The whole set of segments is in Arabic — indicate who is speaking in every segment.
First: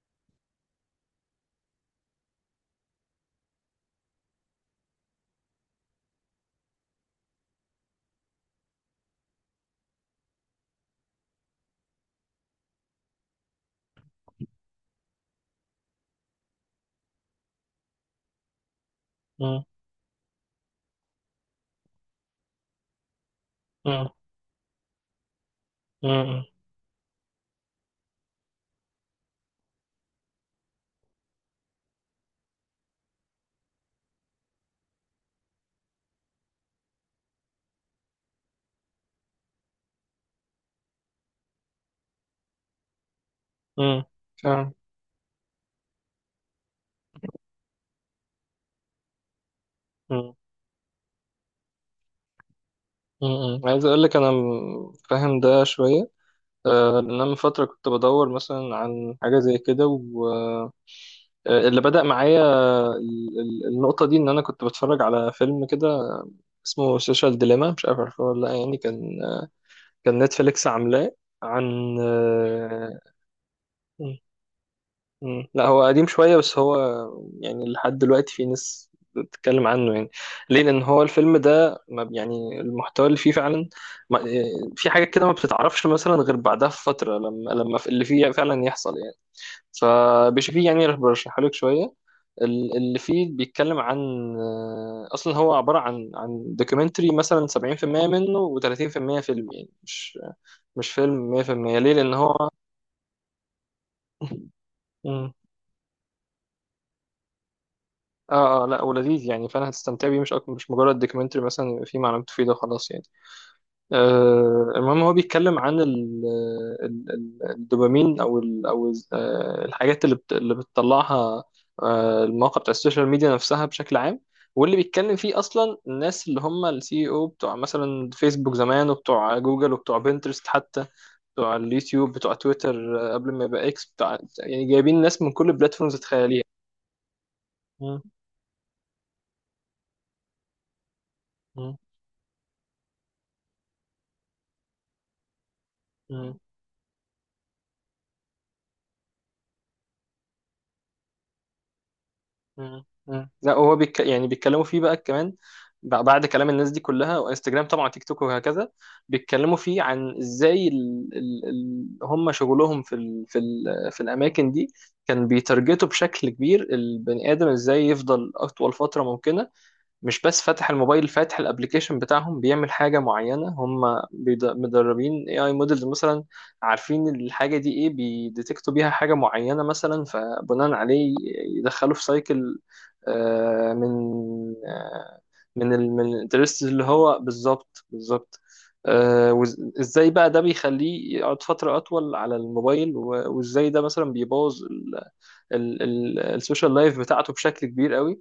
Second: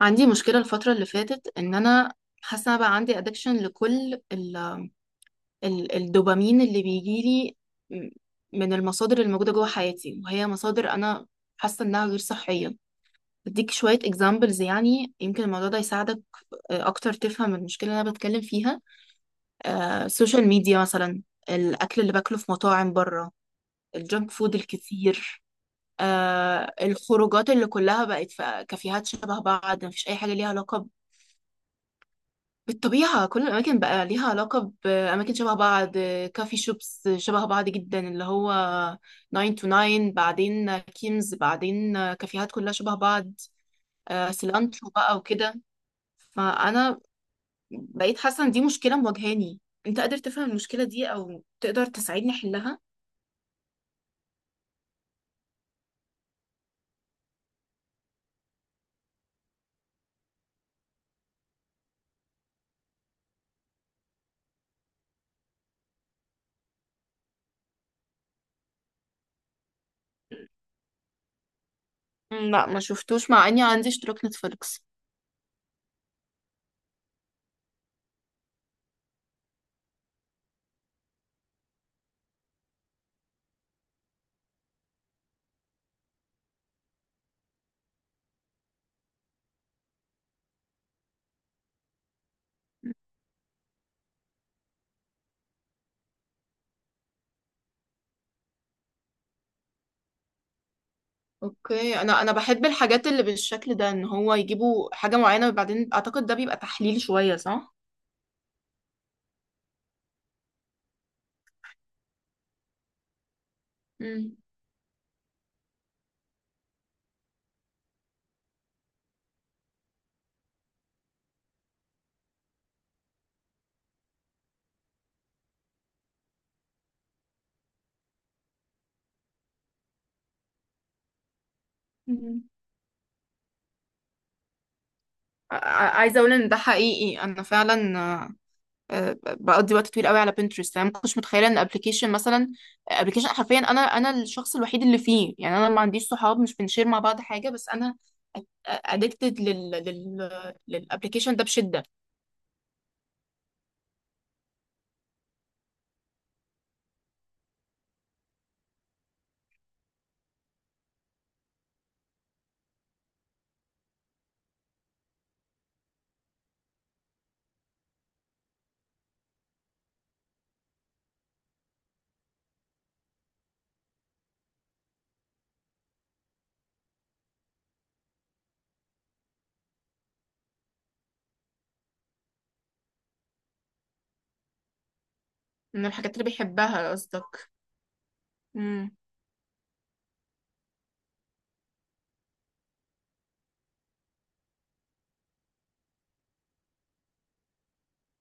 Speaker 1: عندي مشكلة الفترة اللي فاتت ان انا حاسة إن انا بقى عندي ادكشن لكل ال ال الدوبامين اللي بيجيلي م- من المصادر الموجودة جوه حياتي وهي مصادر انا حاسة انها غير صحية. اديك شوية اكزامبلز، يعني يمكن الموضوع ده يساعدك اكتر تفهم المشكلة اللي انا بتكلم فيها.
Speaker 2: مم.
Speaker 1: السوشيال ميديا مثلا، الاكل اللي باكله في مطاعم بره،
Speaker 2: مم.
Speaker 1: الجنك فود الكتير،
Speaker 2: مم.
Speaker 1: الخروجات اللي كلها بقت في كافيهات شبه بعض، مفيش اي حاجه ليها علاقه بالطبيعة. كل الأماكن بقى ليها علاقة بأماكن شبه بعض، كافي شوبس شبه بعض جدا، اللي هو 9 to 9، بعدين كيمز، بعدين كافيهات كلها شبه بعض،
Speaker 2: مم. فاهم.
Speaker 1: سيلانترو بقى وكده. فأنا بقيت حاسة إن دي مشكلة مواجهاني. أنت قادر
Speaker 2: مم.
Speaker 1: تفهم المشكلة دي أو تقدر تساعدني أحلها؟
Speaker 2: مم. عايز اقول لك انا فاهم ده شويه. لان انا من فتره كنت بدور مثلا عن حاجه زي كده، واللي بدا معايا النقطه دي، ان انا كنت بتفرج على فيلم كده اسمه سوشيال ديليما، مش عارف عارفه ولا لا. يعني كان نتفليكس عاملاه عن...
Speaker 1: مم، لا، ما شفتوش مع إني عندي اشتراك نتفليكس.
Speaker 2: مم. لا هو قديم شوية، بس هو يعني لحد دلوقتي في ناس بتتكلم عنه. يعني ليه؟ لأن هو الفيلم ده ما يعني المحتوى اللي فيه فعلا ما إيه، في حاجات كده ما بتتعرفش مثلا غير بعدها في فترة، لما في اللي فيه فعلا يحصل يعني، فبشوفيه، يعني برشحه لك شوية. اللي فيه بيتكلم عن أصلا هو عبارة عن دوكيومنتري، مثلا 70% منه و30% فيلم، يعني مش فيلم 100%. ليه؟
Speaker 1: اوكي،
Speaker 2: لأن
Speaker 1: انا
Speaker 2: هو
Speaker 1: بحب الحاجات اللي بالشكل ده، ان هو يجيبوا حاجه معينه وبعدين اعتقد ده بيبقى تحليل شويه صح.
Speaker 2: اه لا، ولذيذ يعني، فانا هتستمتع بيه مش أكتر، مش مجرد دوكيومنتري مثلا فيه معلومات مفيده وخلاص يعني.
Speaker 1: مم.
Speaker 2: المهم هو بيتكلم عن ال ال ال الدوبامين او ال او ال- آه، الحاجات اللي بتطلعها المواقع بتاع السوشيال ميديا نفسها بشكل عام. واللي بيتكلم فيه اصلا الناس اللي هم السي او بتوع مثلا فيسبوك زمان، وبتوع جوجل، وبتوع بنترست حتى، بتوع اليوتيوب، بتوع
Speaker 1: مم.
Speaker 2: تويتر قبل ما يبقى اكس، بتوع يعني جايبين ناس من كل البلاتفورمز.
Speaker 1: عايزه اقول ان ده حقيقي. انا فعلا
Speaker 2: تتخيليها؟
Speaker 1: بقضي وقت طويل قوي على بنترست. انا ما كنتش متخيله ان ابلكيشن مثلا، ابلكيشن حرفيا انا انا الشخص الوحيد اللي فيه، يعني انا ما عنديش صحاب مش بنشير مع بعض حاجه، بس انا ادكتد لل لل للابلكيشن ده بشده.
Speaker 2: مم. مم. لا هو يعني بيتكلموا فيه بقى كمان، بعد كلام الناس دي كلها، وانستجرام طبعا، تيك توك، وهكذا. بيتكلموا فيه عن ازاي هم شغلهم في الاماكن دي كان بيترجتوا بشكل كبير البني ادم ازاي يفضل اطول فتره ممكنه، مش بس فاتح الموبايل، فاتح الابليكيشن بتاعهم بيعمل حاجة معينة. هم مدربين اي موديلز مثلا، عارفين الحاجة دي ايه، بيديتكتوا بيها حاجة معينة مثلا، فبناء عليه يدخلوا في سايكل من آه، من
Speaker 1: من
Speaker 2: ال من
Speaker 1: الحاجات اللي
Speaker 2: الانترست اللي
Speaker 1: بيحبها
Speaker 2: هو.
Speaker 1: قصدك.
Speaker 2: بالظبط، بالظبط. ازاي بقى ده بيخليه يقعد فترة اطول على الموبايل، وازاي ده مثلا بيبوظ السوشيال لايف بتاعته بشكل كبير قوي.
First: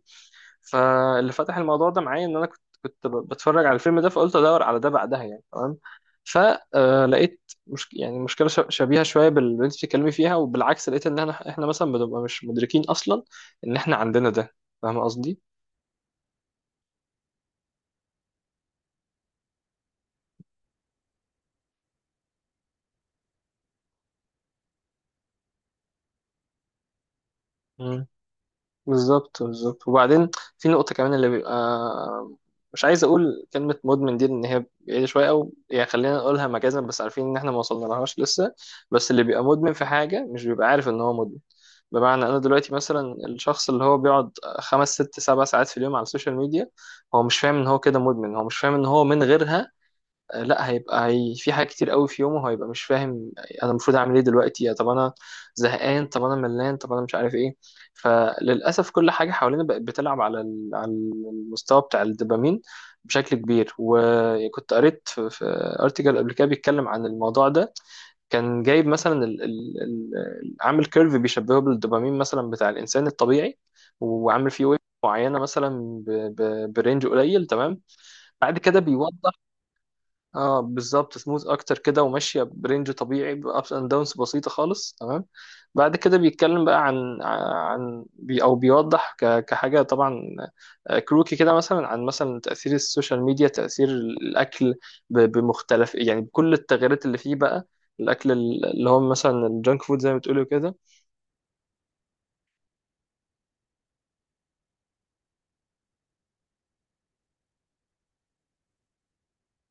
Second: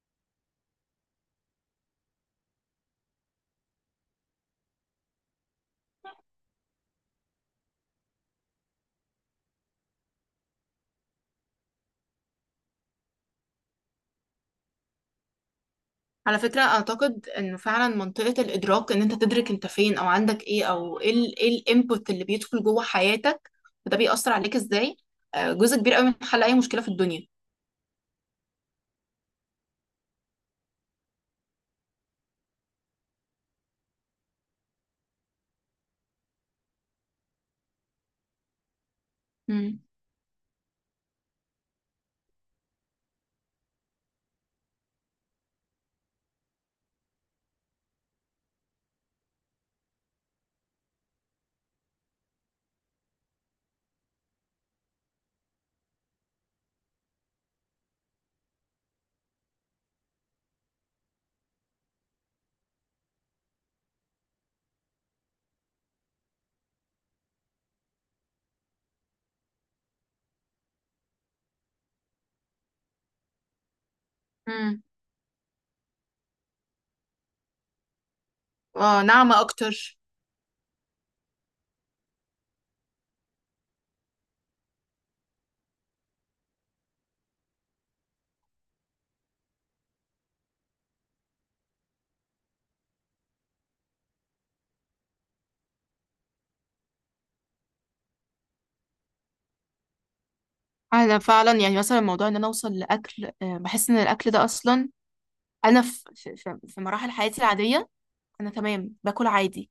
Speaker 2: فاللي فتح الموضوع ده معايا ان انا كنت بتفرج على الفيلم ده، فقلت ادور على ده بعدها يعني. تمام؟ فلقيت مش يعني مشكله شبيهه شويه باللي انت بتتكلمي فيها، وبالعكس لقيت ان احنا مثلا بنبقى مش مدركين اصلا ان احنا عندنا ده. فاهم قصدي؟
Speaker 1: على فكرة أعتقد إنه فعلا منطقة الإدراك، إن أنت تدرك أنت فين أو عندك إيه أو إيه الإنبوت اللي بيدخل جوه حياتك وده بيأثر عليك إزاي، جزء كبير أوي من حل أي مشكلة في الدنيا.
Speaker 2: بالظبط، بالظبط. وبعدين في نقطة كمان، اللي بيبقى مش عايز أقول كلمة مدمن دي لأن هي بعيدة شوية، أو يعني خلينا نقولها مجازا، بس عارفين إن إحنا ما وصلنا لهاش لسه، بس اللي بيبقى مدمن
Speaker 1: مم.
Speaker 2: في حاجة مش بيبقى عارف إن هو مدمن. بمعنى أنا دلوقتي مثلا الشخص اللي هو بيقعد 5 6 7 ساعات في اليوم على السوشيال ميديا، هو مش فاهم إن هو كده مدمن، هو مش فاهم إن هو من غيرها لا، هيبقى هي في حاجات كتير قوي في يومه هيبقى مش فاهم انا المفروض اعمل ايه دلوقتي. طب انا زهقان، طب انا ملان، طب انا مش عارف ايه. فللاسف كل حاجه حوالينا بقت بتلعب على على المستوى بتاع الدوبامين بشكل كبير. وكنت قريت في ارتكل قبل كده بيتكلم عن الموضوع ده، كان جايب مثلا عامل كيرف بيشبهه بالدوبامين مثلا بتاع الانسان الطبيعي، وعامل فيه ويف
Speaker 1: مم.
Speaker 2: معينه مثلا برينج قليل. تمام؟ بعد كده بيوضح.
Speaker 1: ناعمة أكتر.
Speaker 2: اه بالظبط، سموث اكتر كده، وماشيه برينج طبيعي، بابس اند داونز بسيطه خالص. تمام؟ بعد كده بيتكلم بقى عن بي او بيوضح كحاجه طبعا كروكي كده مثلا عن مثلا تاثير السوشيال ميديا، تاثير الاكل، بمختلف يعني بكل التغيرات اللي فيه بقى، الاكل اللي هو مثلا الجانك فود زي ما بتقولوا كده.
Speaker 1: أنا فعلا يعني مثلا موضوع إن أنا أوصل لأكل، بحس إن الأكل ده أصلا، أنا في مراحل حياتي العادية أنا تمام باكل عادي.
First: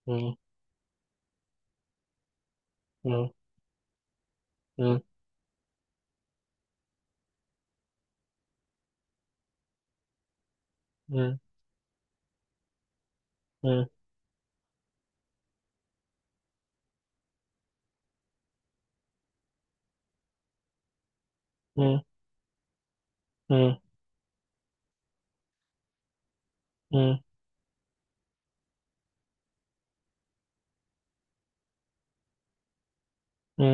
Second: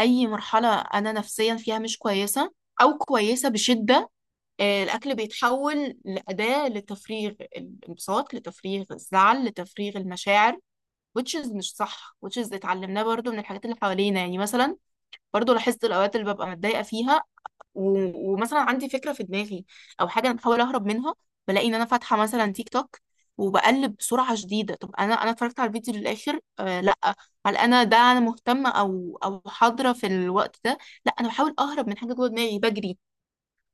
Speaker 1: أي
Speaker 2: مم،
Speaker 1: مرحلة أنا نفسيا فيها مش كويسة أو
Speaker 2: مم،
Speaker 1: كويسة بشدة،
Speaker 2: مم،
Speaker 1: الأكل بيتحول لأداة لتفريغ الانبساط، لتفريغ الزعل، لتفريغ المشاعر. which
Speaker 2: مم،
Speaker 1: is مش صح، which is اتعلمناه برضو من الحاجات اللي
Speaker 2: مم،
Speaker 1: حوالينا، يعني مثلا برضو لاحظت الأوقات اللي ببقى متضايقة فيها و... ومثلا عندي فكرة في دماغي أو حاجة أنا بحاول أهرب منها، بلاقي إن أنا
Speaker 2: مم،
Speaker 1: فاتحة مثلا تيك توك
Speaker 2: مم،
Speaker 1: وبقلب بسرعة شديدة. طب أنا، أنا اتفرجت على الفيديو للآخر؟ لأ.
Speaker 2: مم،
Speaker 1: هل أنا، ده أنا مهتمة أو حاضرة في الوقت ده؟ لأ، أنا بحاول أهرب من حاجة جوه دماغي بجري.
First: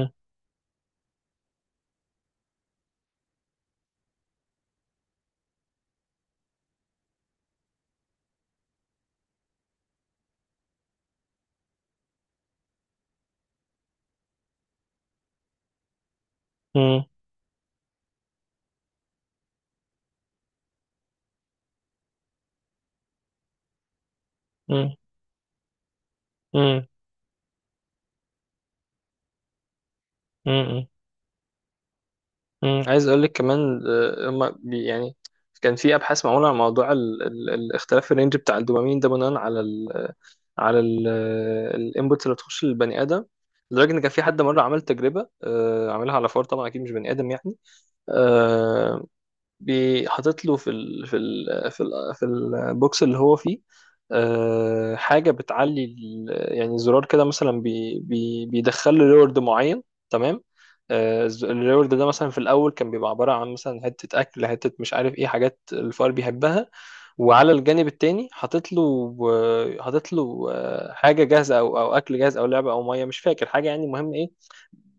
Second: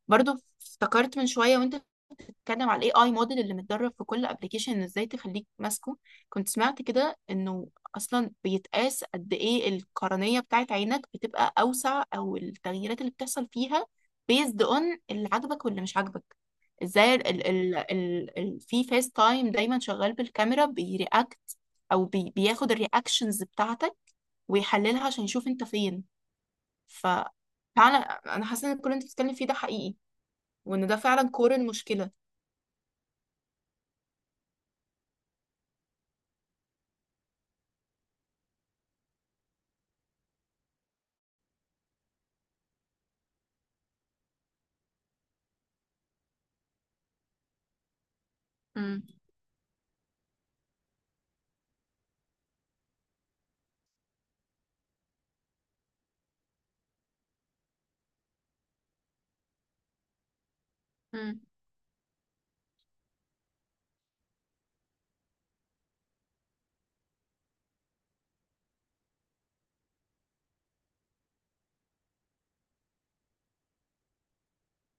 Speaker 1: برضو افتكرت من شوية وانت اتكلم على الاي اي موديل اللي متدرب في كل ابلكيشن، ان ازاي تخليك ماسكه. كنت سمعت كده انه اصلا بيتقاس قد ايه القرنية بتاعت عينك بتبقى اوسع، او التغييرات اللي بتحصل فيها based on اللي عاجبك واللي مش عاجبك.
Speaker 2: مم،
Speaker 1: ازاي ال ال ال ال في فيس تايم دايما شغال بالكاميرا، بيرياكت او بياخد الرياكشنز بتاعتك
Speaker 2: مم،
Speaker 1: ويحللها عشان يشوف انت فين.
Speaker 2: مم،
Speaker 1: ف فعلا انا حاسه ان كل اللي انت بتتكلم فيه ده حقيقي،
Speaker 2: مم،
Speaker 1: وان ده فعلا كور المشكله.
Speaker 2: مم. عايز اقول لك كمان هما يعني كان في ابحاث معموله عن موضوع ال ال الاختلاف الرينج بتاع الدوبامين ده بناء على ال... على الانبوتس اللي بتخش للبني ادم. لدرجه ان كان في حد مره عمل تجربه، عملها على فار طبعا، اكيد مش بني ادم يعني.
Speaker 1: مم.
Speaker 2: آه، بيحاطط له في البوكس اللي هو فيه حاجة بتعلي يعني زرار كده مثلا، بي بي بيدخل له ريورد معين. تمام؟
Speaker 1: مم.
Speaker 2: الريورد ده مثلا في الأول كان بيبقى عبارة عن مثلا حتة أكل، حتة مش عارف إيه، حاجات الفار بيحبها. وعلى الجانب التاني حاطط له حاجة جاهزة، أو أكل جاهز أو لعبة أو مية، مش فاكر حاجة. يعني مهم إيه؟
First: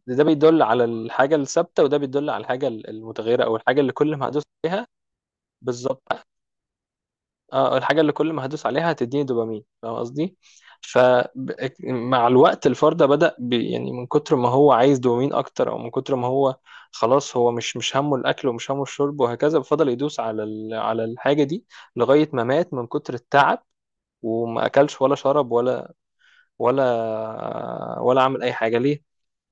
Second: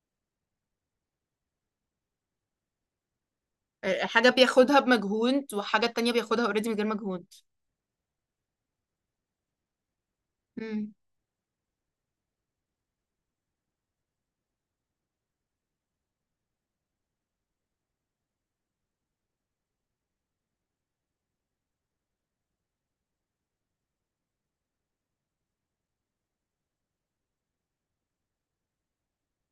Speaker 2: ده ده بيدل على الحاجة الثابتة، وده بيدل على الحاجة المتغيرة، أو الحاجة اللي كل ما
Speaker 1: حاجة
Speaker 2: هدوس
Speaker 1: بياخدها
Speaker 2: عليها.
Speaker 1: بمجهود، وحاجة
Speaker 2: بالظبط.
Speaker 1: التانية بياخدها اوريدي من غير مجهود.
Speaker 2: اه، الحاجه اللي كل ما هدوس عليها هتديني دوبامين. فاهم قصدي؟
Speaker 1: امم.
Speaker 2: فمع الوقت الفرد بدا يعني من كتر ما هو عايز دوبامين اكتر، او من كتر ما هو خلاص هو مش همه الاكل ومش همه الشرب وهكذا، فضل يدوس على على الحاجه دي لغايه ما مات من كتر التعب، وما اكلش ولا شرب ولا عمل اي حاجه. ليه؟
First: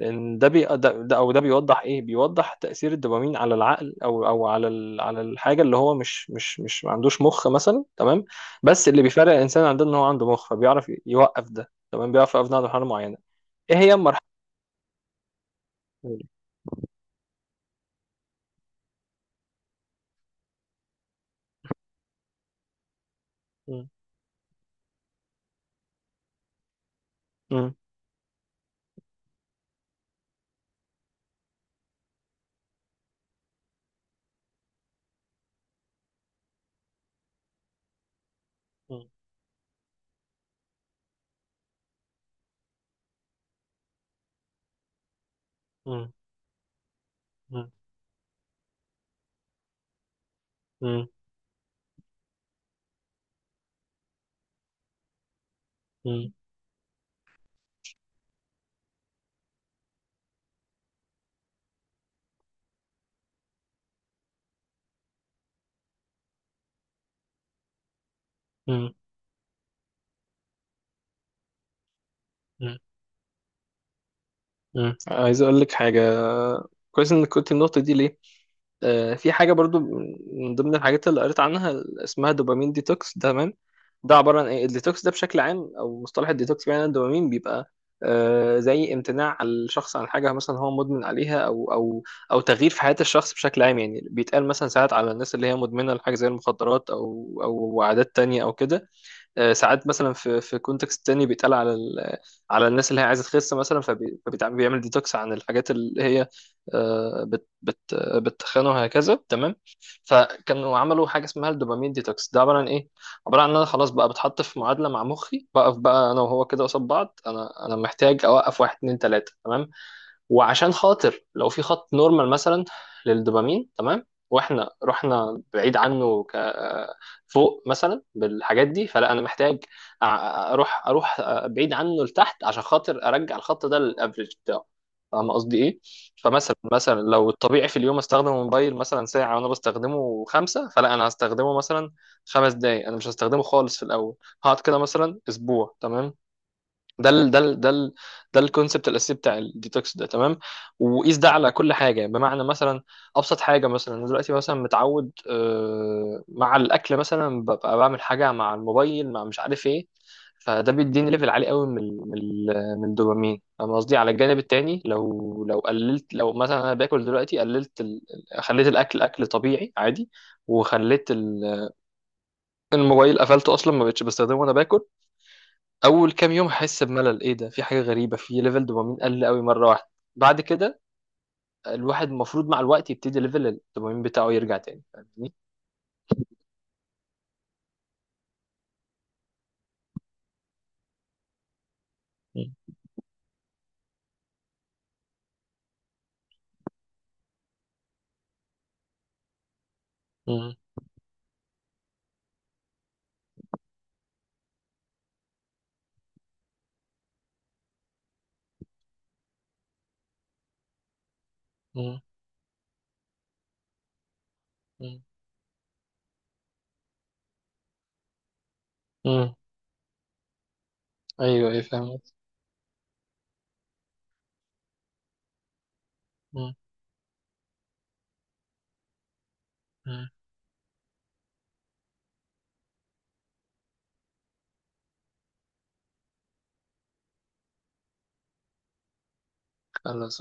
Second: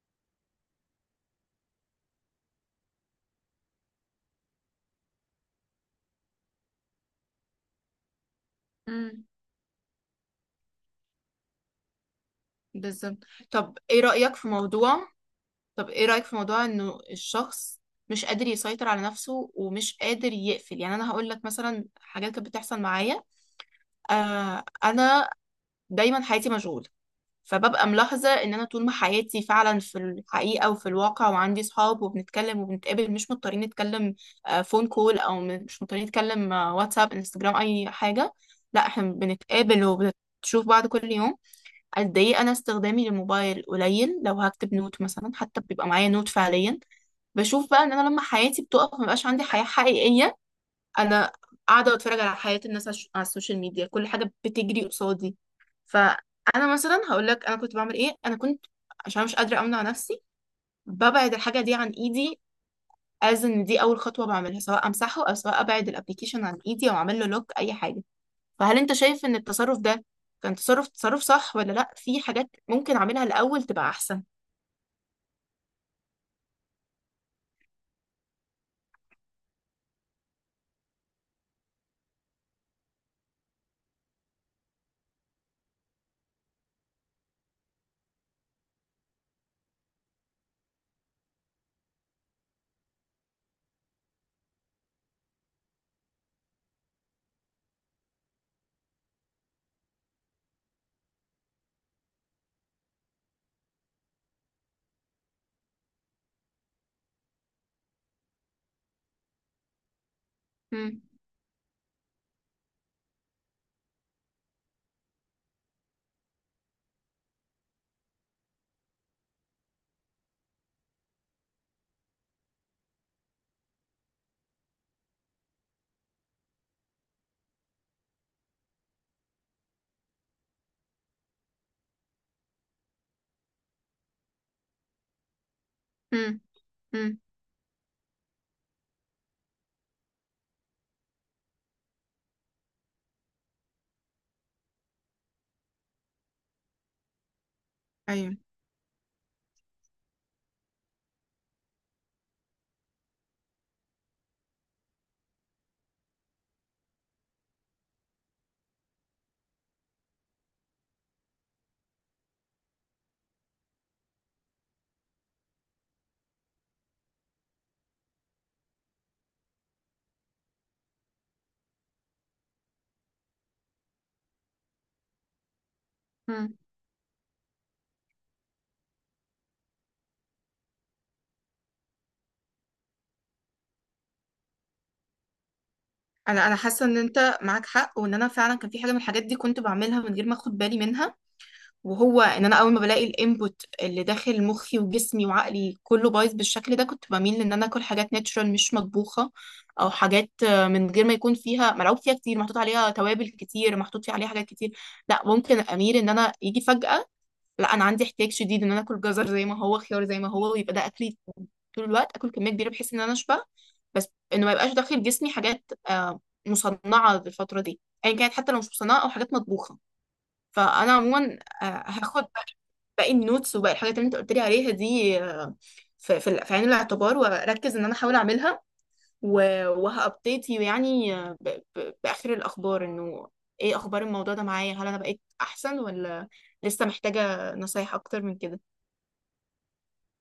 Speaker 2: لان ده بي ده ده- او ده بيوضح ايه، بيوضح تاثير الدوبامين على العقل، او على على الحاجه اللي هو مش مش مش ما عندوش مخ مثلا. تمام؟ بس اللي
Speaker 1: امم.
Speaker 2: بيفرق الانسان عن ده ان هو عنده مخ، فبيعرف يوقف ده. تمام، بيعرف يوقف ده عند مرحله معينه.
Speaker 1: بالظبط.
Speaker 2: ايه
Speaker 1: طب
Speaker 2: هي
Speaker 1: ايه
Speaker 2: المرحله
Speaker 1: رأيك في موضوع طب ايه
Speaker 2: الأولى؟
Speaker 1: رأيك في موضوع انه الشخص مش قادر يسيطر على نفسه ومش قادر يقفل؟ يعني انا هقول لك مثلا حاجات كانت بتحصل معايا.
Speaker 2: م-
Speaker 1: انا دايما حياتي مشغولة،
Speaker 2: م-
Speaker 1: فببقى ملاحظة ان انا طول ما حياتي فعلا في الحقيقة وفي الواقع، وعندي صحاب وبنتكلم وبنتقابل، مش مضطرين نتكلم فون كول او مش مضطرين نتكلم واتساب، انستجرام، اي حاجة. لا، احنا
Speaker 2: م-
Speaker 1: بنتقابل وبنشوف بعض كل يوم. قد ايه انا استخدامي للموبايل قليل، لو هكتب نوت مثلا حتى بيبقى معايا
Speaker 2: م-
Speaker 1: نوت فعليا.
Speaker 2: م-
Speaker 1: بشوف بقى ان انا لما حياتي بتقف، مبقاش عندي حياة حقيقية. انا قاعده بتفرج على حياه الناس على السوشيال ميديا، كل حاجه بتجري قصادي.
Speaker 2: م-
Speaker 1: فانا مثلا هقول لك انا كنت بعمل ايه. انا كنت، عشان أنا مش قادره امنع نفسي، ببعد الحاجه دي عن ايدي. از ان دي اول خطوه بعملها، سواء امسحه او سواء ابعد الابليكيشن عن ايدي او اعمل له لوك، اي حاجه. فهل انت
Speaker 2: م-
Speaker 1: شايف ان التصرف ده كان تصرف صح، ولا لا، في حاجات
Speaker 2: م-
Speaker 1: ممكن اعملها الاول تبقى احسن؟
Speaker 2: مم. عايز اقول لك حاجه، كويس انك قلت النقطه دي. ليه؟ في حاجه برضو من ضمن الحاجات اللي قريت عنها اسمها دوبامين ديتوكس ده. تمام؟ ده عباره عن ايه الديتوكس ده بشكل عام؟ او مصطلح الديتوكس بمعنى الدوبامين بيبقى زي امتناع الشخص عن حاجه مثلا هو مدمن عليها، او تغيير في حياه الشخص بشكل عام. يعني بيتقال مثلا ساعات على الناس اللي هي مدمنه لحاجه زي المخدرات او عادات تانية او كده. ساعات مثلا في كونتكست تاني بيتقال على الناس اللي هي عايزه تخس مثلا، فبيعمل ديتوكس عن الحاجات اللي هي آه، بت بت بتخنه وهكذا. تمام؟ فكانوا
Speaker 1: امم.
Speaker 2: عملوا حاجه اسمها الدوبامين ديتوكس. ده عباره عن ايه؟ عباره عن ان انا خلاص بقى بتحط في معادله مع مخي، بقف بقى انا وهو كده قصاد بعض. انا محتاج اوقف واحد اتنين تلاته. تمام؟ وعشان خاطر لو في خط نورمال مثلا للدوبامين، تمام، واحنا رحنا بعيد عنه فوق مثلا بالحاجات دي، فلا انا محتاج اروح اروح بعيد عنه لتحت عشان خاطر ارجع الخط ده للافريج بتاعه. فاهم قصدي ايه؟
Speaker 1: امم.
Speaker 2: فمثلا
Speaker 1: امم.
Speaker 2: لو الطبيعي في اليوم استخدم الموبايل مثلا ساعه، وانا بستخدمه 5، فلا انا هستخدمه مثلا 5 دقايق، انا مش هستخدمه خالص في الاول، هقعد كده مثلا اسبوع. تمام؟ ده ال ده ال ده ال
Speaker 1: ايوه،
Speaker 2: ده الكونسبت الاساسي بتاع الديتوكس ده. تمام؟ وقيس ده على كل حاجه. بمعنى مثلا، ابسط حاجه، مثلا انا دلوقتي مثلا متعود مع الاكل مثلا ببقى بعمل حاجه مع الموبايل، مع مش عارف ايه، فده بيديني ليفل عالي قوي من من الدوبامين. فاهم قصدي؟ على الجانب التاني، لو قللت، لو مثلا انا باكل دلوقتي قللت. خليت الاكل اكل طبيعي عادي، وخليت الموبايل قفلته اصلا، ما بقتش بستخدمه وانا باكل. اول كام يوم هحس بملل، ايه ده، في حاجه غريبه، في ليفل دوبامين قل قوي مره واحده. بعد كده الواحد المفروض مع الوقت يبتدي ليفل الدوبامين بتاعه يرجع تاني. فاهمني؟
Speaker 1: انا حاسه ان انت معاك حق، وان انا فعلا كان في حاجه من الحاجات دي كنت بعملها من غير ما اخد بالي منها. وهو ان انا اول
Speaker 2: مم.
Speaker 1: ما بلاقي الانبوت اللي داخل مخي وجسمي وعقلي كله بايظ بالشكل ده، كنت بميل ان انا اكل حاجات ناتشورال مش مطبوخه، او حاجات
Speaker 2: مم.
Speaker 1: من غير ما يكون فيها ملعوب، فيها كتير محطوط عليها توابل، كتير محطوط فيها عليها حاجات كتير. لا، ممكن اميل ان انا يجي فجاه، لا انا عندي احتياج شديد ان انا اكل جزر زي ما هو، خيار زي ما هو، ويبقى ده اكلي طول
Speaker 2: مم.
Speaker 1: الوقت. اكل كميه كبيره بحيث ان انا اشبع، بس انه ما يبقاش داخل جسمي حاجات مصنعه الفتره دي. ايا يعني، كانت حتى لو مش مصنعه او حاجات
Speaker 2: مم.
Speaker 1: مطبوخه. فانا
Speaker 2: ايوه،
Speaker 1: عموما
Speaker 2: ايوه، ايه، فاهم.
Speaker 1: هاخد باقي النوتس وباقي الحاجات اللي انت قلت لي عليها دي في في
Speaker 2: مم.
Speaker 1: في عين الاعتبار، واركز ان انا احاول اعملها،
Speaker 2: مم.
Speaker 1: وهابديت يو يعني ب... باخر الاخبار. انه ايه اخبار الموضوع ده معايا، هل انا بقيت احسن ولا لسه محتاجة نصايح اكتر من كده؟
Speaker 2: خلاص.